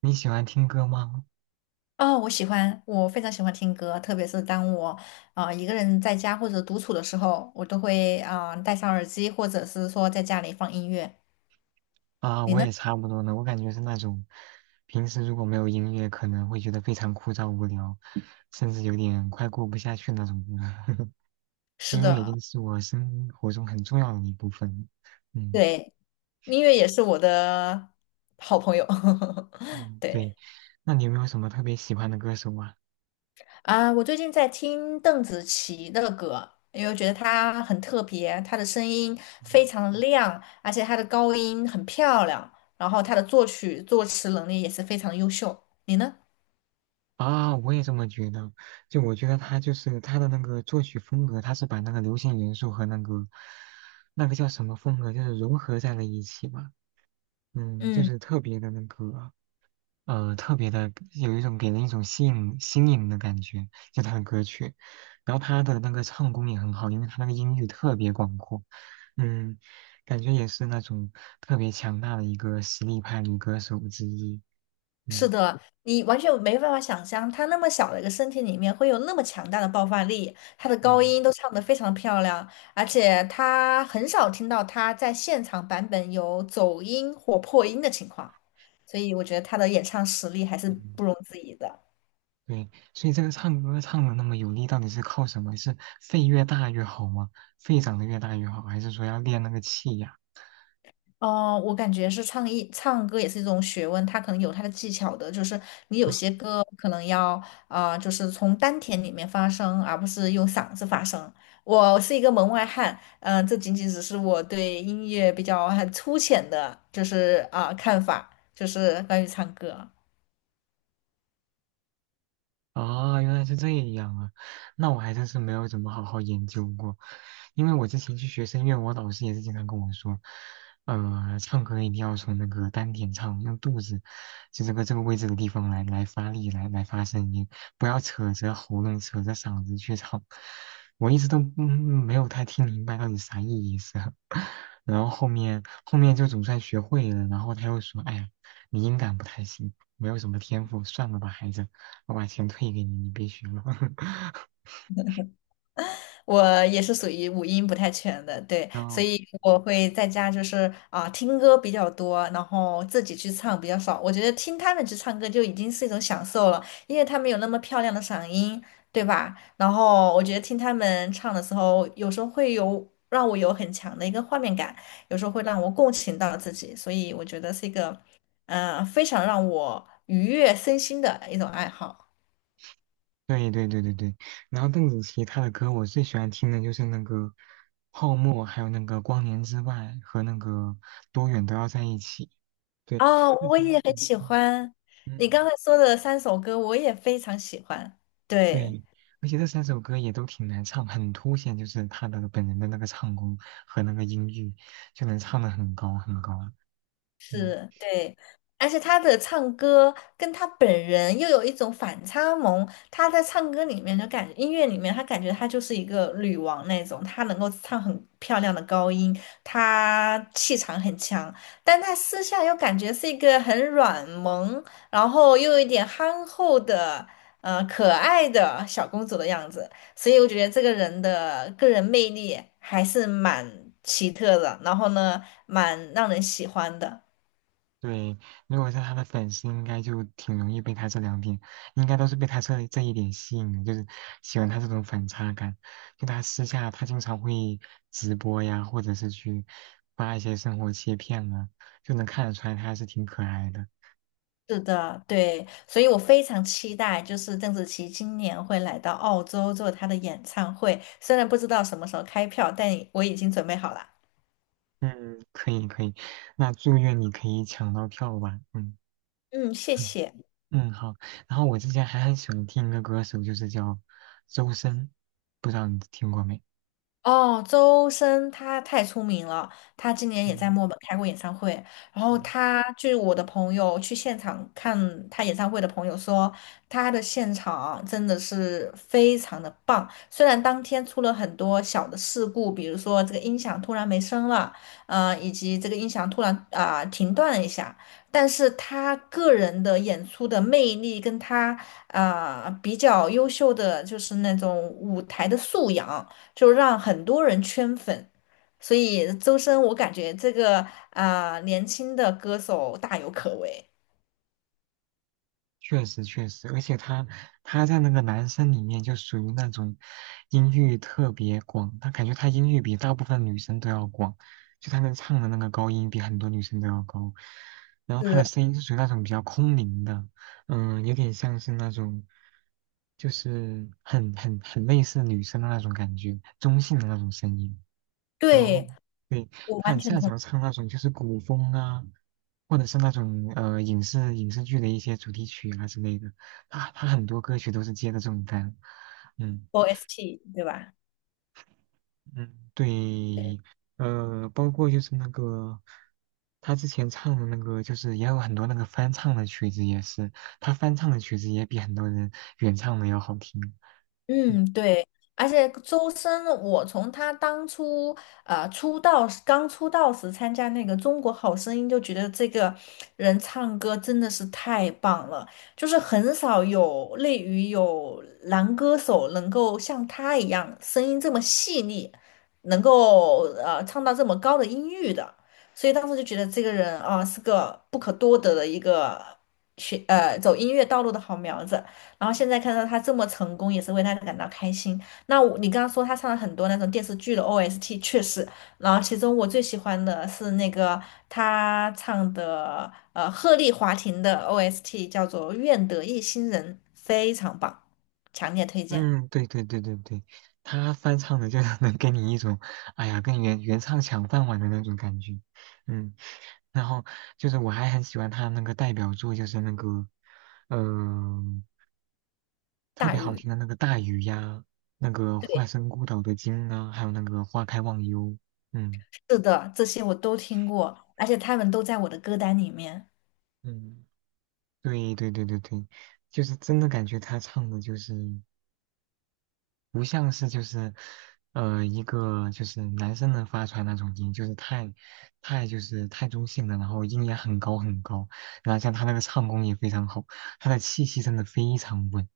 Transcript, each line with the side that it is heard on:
right: 你喜欢听歌吗？
left: 哦，我喜欢，我非常喜欢听歌，特别是当我一个人在家或者独处的时候，我都会戴上耳机，或者是说在家里放音乐。
right: 啊，
left: 你
right: 我
left: 呢？
right: 也差不多呢。我感觉是那种，平时如果没有音乐，可能会觉得非常枯燥无聊，甚至有点快过不下去那种人。
left: 是
right: 音乐已
left: 的，
right: 经是我生活中很重要的一部分了。嗯
left: 对，音乐也是我的好朋友。
right: 嗯，对。
left: 对
right: 那你有没有什么特别喜欢的歌手啊？
left: 我最近在听邓紫棋的歌，因为我觉得她很特别，她的声音非
right: 嗯
left: 常的亮，而且她的高音很漂亮，然后她的作曲作词能力也是非常优秀。你呢？
right: 啊，我也这么觉得。就我觉得他就是他的那个作曲风格，他是把那个流行元素和那个那个叫什么风格，就是融合在了一起吧。嗯，就
left: 嗯。
right: 是特别的那个，特别的有一种给人一种吸引新颖的感觉，就他的歌曲。然后他的那个唱功也很好，因为他那个音域特别广阔，嗯，感觉也是那种特别强大的一个实力派女歌手之一。
left: 是
right: 嗯
left: 的，你完全没办法想象，他那么小的一个身体里面会有那么强大的爆发力，他的高
right: 嗯
left: 音都唱得非常漂亮，而且他很少听到他在现场版本有走音或破音的情况，所以我觉得他的演唱实力还是
right: 嗯，
left: 不容置疑的。
right: 对，所以这个唱歌唱的那么有力，到底是靠什么？是肺越大越好吗？肺长得越大越好，还是说要练那个气呀？
left: 哦，我感觉是唱一唱歌也是一种学问，它可能有它的技巧的，就是你有
right: 嗯
left: 些歌可能要就是从丹田里面发声，而不是用嗓子发声。我是一个门外汉，嗯、这仅仅只是我对音乐比较很粗浅的，就是看法，就是关于唱歌。
right: 啊，原来是这样啊，那我还真是没有怎么好好研究过。因为我之前去学声乐，我老师也是经常跟我说，唱歌一定要从那个丹田唱，用肚子，就这个位置的地方来发力，来发声音，不要扯着喉咙、扯着嗓子去唱。我一直都嗯没有太听明白到底啥意思，然后后面就总算学会了，然后他又说，哎呀，你音感不太行，没有什么天赋，算了吧，孩子。我把钱退给你，你别学了。
left: 我也是属于五音不太全的，对，
right: 然
left: 所
right: 后，
left: 以我会在家就是听歌比较多，然后自己去唱比较少。我觉得听他们去唱歌就已经是一种享受了，因为他们有那么漂亮的嗓音，对吧？然后我觉得听他们唱的时候，有时候会有让我有很强的一个画面感，有时候会让我共情到自己，所以我觉得是一个非常让我愉悦身心的一种爱好。
right: 对对对对对，然后邓紫棋她的歌，我最喜欢听的就是那个《泡沫》，还有那个《光年之外》和那个《多远都要在一起》。对，
left: 哦，
right: 这
left: 我
right: 三
left: 也很
right: 嗯
left: 喜
right: 嗯
left: 欢你
right: 嗯，
left: 刚才说的三首歌，我也非常喜欢。对。
right: 对，而且这三首歌也都挺难唱，很凸显就是他的本人的那个唱功和那个音域，就能唱得很高很高。嗯。
left: 是，对，而且他的唱歌跟他本人又有一种反差萌。他在唱歌里面就感觉，音乐里面他感觉他就是一个女王那种，他能够唱很漂亮的高音，他气场很强，但他私下又感觉是一个很软萌，然后又有一点憨厚的，呃，可爱的小公主的样子。所以我觉得这个人的个人魅力还是蛮奇特的，然后呢，蛮让人喜欢的。
right: 对，如果是他的粉丝，应该就挺容易被他这两点，应该都是被他这一点吸引的，就是喜欢他这种反差感。就他私下，他经常会直播呀，或者是去发一些生活切片啊，就能看得出来他还是挺可爱的。
left: 是的，对，所以我非常期待，就是邓紫棋今年会来到澳洲做她的演唱会，虽然不知道什么时候开票，但我已经准备好了。
right: 嗯，可以可以，那祝愿你可以抢到票吧。嗯
left: 嗯，谢 谢。
right: 嗯，好。然后我之前还很喜欢听一个歌手，就是叫周深，不知道你听过没？
left: 哦，周深他太出名了，他今年也在
right: 嗯。
left: 墨尔本开过演唱会。然后
right: 嗯
left: 他，据我的朋友去现场看他演唱会的朋友说，他的现场真的是非常的棒。虽然当天出了很多小的事故，比如说这个音响突然没声了，呃，以及这个音响突然停断了一下，但是他个人的演出的魅力跟他比较优秀的就是那种舞台的素养。就让很多人圈粉。所以周深，我感觉这个年轻的歌手大有可为。
right: 确实确实，而且他在那个男生里面就属于那种音域特别广，他感觉他音域比大部分女生都要广，就他能唱的那个高音比很多女生都要高，然后他的
left: 是，
right: 声音是属于那种比较空灵的，嗯，有点像是那种就是很类似女生的那种感觉，中性的那种声音。然后
left: 对，
right: 对，
left: 我
right: 他
left: 完
right: 很
left: 全
right: 擅
left: 同意
right: 长唱那种就是古风啊，或者是那种影视剧的一些主题曲啊之类的。他很多歌曲都是接的这种单，嗯
left: OST，对吧？
right: 嗯，对，包括就是那个他之前唱的那个，就是也有很多那个翻唱的曲子，也是他翻唱的曲子也比很多人原唱的要好听。
left: 嗯，对，而且周深，我从他当初出道时刚出道时参加那个《中国好声音》，就觉得这个人唱歌真的是太棒了，就是很少有类于有男歌手能够像他一样声音这么细腻，能够唱到这么高的音域的，所以当时就觉得这个人是个不可多得的一个走音乐道路的好苗子。然后现在看到他这么成功，也是为他感到开心。那我你刚刚说他唱了很多那种电视剧的 OST，确实，然后其中我最喜欢的是那个他唱的鹤唳华亭的 OST，叫做《愿得一心人》，非常棒，强烈推荐。
right: 嗯，对对对对对，他翻唱的就 能给你一种，哎呀，跟原唱抢饭碗的那种感觉。嗯，然后就是我还很喜欢他那个代表作，就是那个，嗯、特
left: 大
right: 别好
left: 鱼，
right: 听的那个《大鱼》呀，那个《化身孤岛的鲸》啊，还有那个《花开忘忧》。嗯
left: 是的，这些我都听过，而且他们都在我的歌单里面。
right: 嗯，对对对对对，就是真的感觉他唱的就是。不像是就是，一个就是男生能发出来那种音，就是太，太就是太中性的，然后音也很高很高，然后像他那个唱功也非常好，他的气息真的非常稳，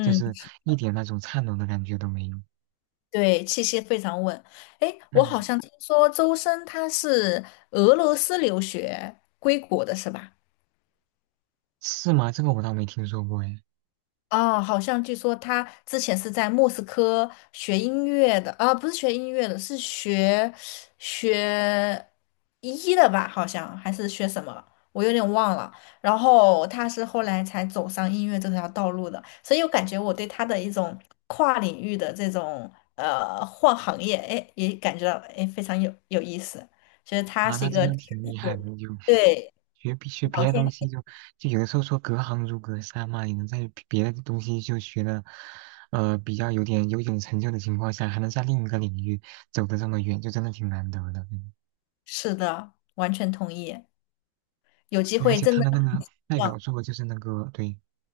right: 就是一点那种颤抖的感觉都没有。
left: 对，气息非常稳。诶，我好
right: 嗯，
left: 像听说周深他是俄罗斯留学归国的，是吧？
right: 是吗？这个我倒没听说过哎。
left: 哦，好像据说他之前是在莫斯科学音乐的，啊，不是学音乐的，是学学医的吧？好像还是学什么，我有点忘了。然后他是后来才走上音乐这条道路的，所以我感觉我对他的一种跨领域的这种换行业，哎，也感觉到哎非常有意思，觉得他
right: 啊，
left: 是
right: 那
left: 一
right: 真
left: 个
right: 的
left: 天
right: 挺厉害
left: 赋
right: 的，就。
left: 对，
right: 学别学
left: 聊
right: 别的
left: 天
right: 东西就就有的时候说隔行如隔山嘛，你能在别的东西就学的，比较有点成就的情况下，还能在另一个领域走得这么远，就真的挺难得的。嗯
left: 是的，完全同意。有机
right: 对，而
left: 会
right: 且
left: 真
right: 他
left: 的。
right: 的那个代表作就是那个对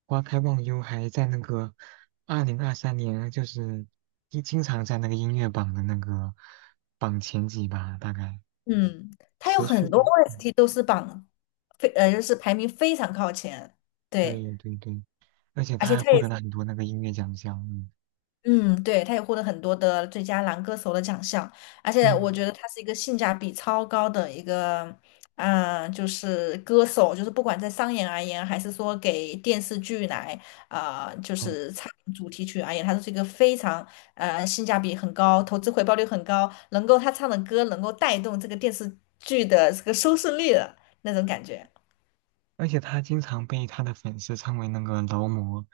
right: 《花开忘忧》，还在那个二零二三年，就是经常在那个音乐榜的那个榜前几吧，大概
left: 嗯，它有
right: 持续
left: 很多
right: 就嗯，
left: OST 都是榜非呃，就是排名非常靠前，对，
right: 对对对，而且
left: 而
right: 他
left: 且
right: 还
left: 它
right: 获
left: 也
right: 得了很多那个音乐奖项，嗯。
left: 嗯，对，它也获得很多的最佳男歌手的奖项，而且我
right: 嗯，
left: 觉得他是一个性价比超高的一个，嗯、就是歌手，就是不管在商演而言，还是说给电视剧来，就
right: 嗯，
left: 是唱主题曲而言，他都是一个非常性价比很高、投资回报率很高，能够他唱的歌能够带动这个电视剧的这个收视率的那种感觉。
right: 而且他经常被他的粉丝称为那个劳模，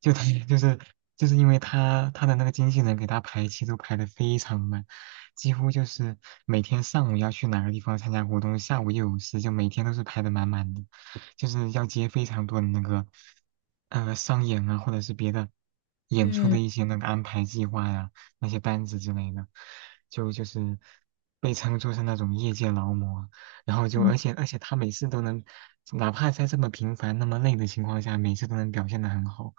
right: 就他就是就是因为他的那个经纪人给他排期都排的非常满，几乎就是每天上午要去哪个地方参加活动，下午又有事，就每天都是排的满满的，就是要接非常多的那个商演啊，或者是别的演出的
left: 嗯。
right: 一些那个安排计划呀、那些单子之类的，就是被称作是那种业界劳模。然后就而
left: 嗯。
right: 且而且他每次都能，哪怕在这么平凡、那么累的情况下，每次都能表现得很好，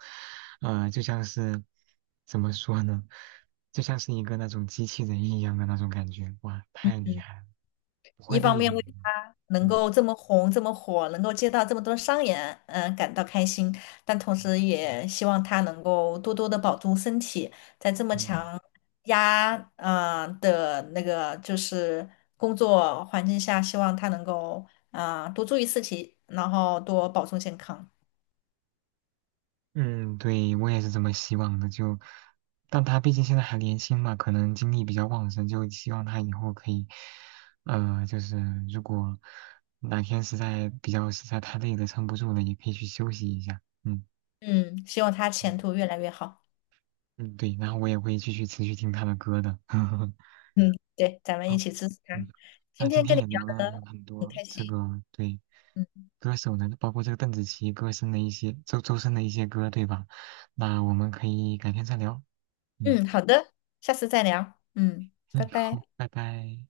right: 就像是怎么说呢，就像是一个那种机器人一样的那种感觉，哇，太厉
left: 嗯，
right: 害了，不会
left: 一方
right: 累的，
left: 面为他能
right: 嗯
left: 够这么红、这么火，能够接到这么多商演，嗯、感到开心，但同时也希望他能够多多的保重身体，在这么
right: 嗯。
left: 强压的那个就是工作环境下，希望他能够多注意自己，然后多保重健康。
right: 嗯，对，我也是这么希望的。就，但他毕竟现在还年轻嘛，可能精力比较旺盛，就希望他以后可以，就是如果哪天实在比较实在太累了，撑不住了，也可以去休息一下。嗯
left: 嗯，希望他
right: 嗯，
left: 前途越来越好。
right: 嗯对，然后我也会继续持续听他的歌的。
left: 嗯，对，咱们一
right: 好，
left: 起支持他。
right: 嗯，那
left: 今
right: 今
left: 天跟
right: 天
left: 你
right: 也
left: 聊
right: 聊了
left: 得
right: 很
left: 很
right: 多
left: 开心。
right: 这个对
left: 嗯。
right: 歌手呢，包括这个邓紫棋歌声的一些周深的一些歌，对吧？那我们可以改天再聊。嗯。
left: 嗯，好的，下次再聊。嗯，
right: 嗯，
left: 拜
right: 好，
left: 拜。
right: 拜拜。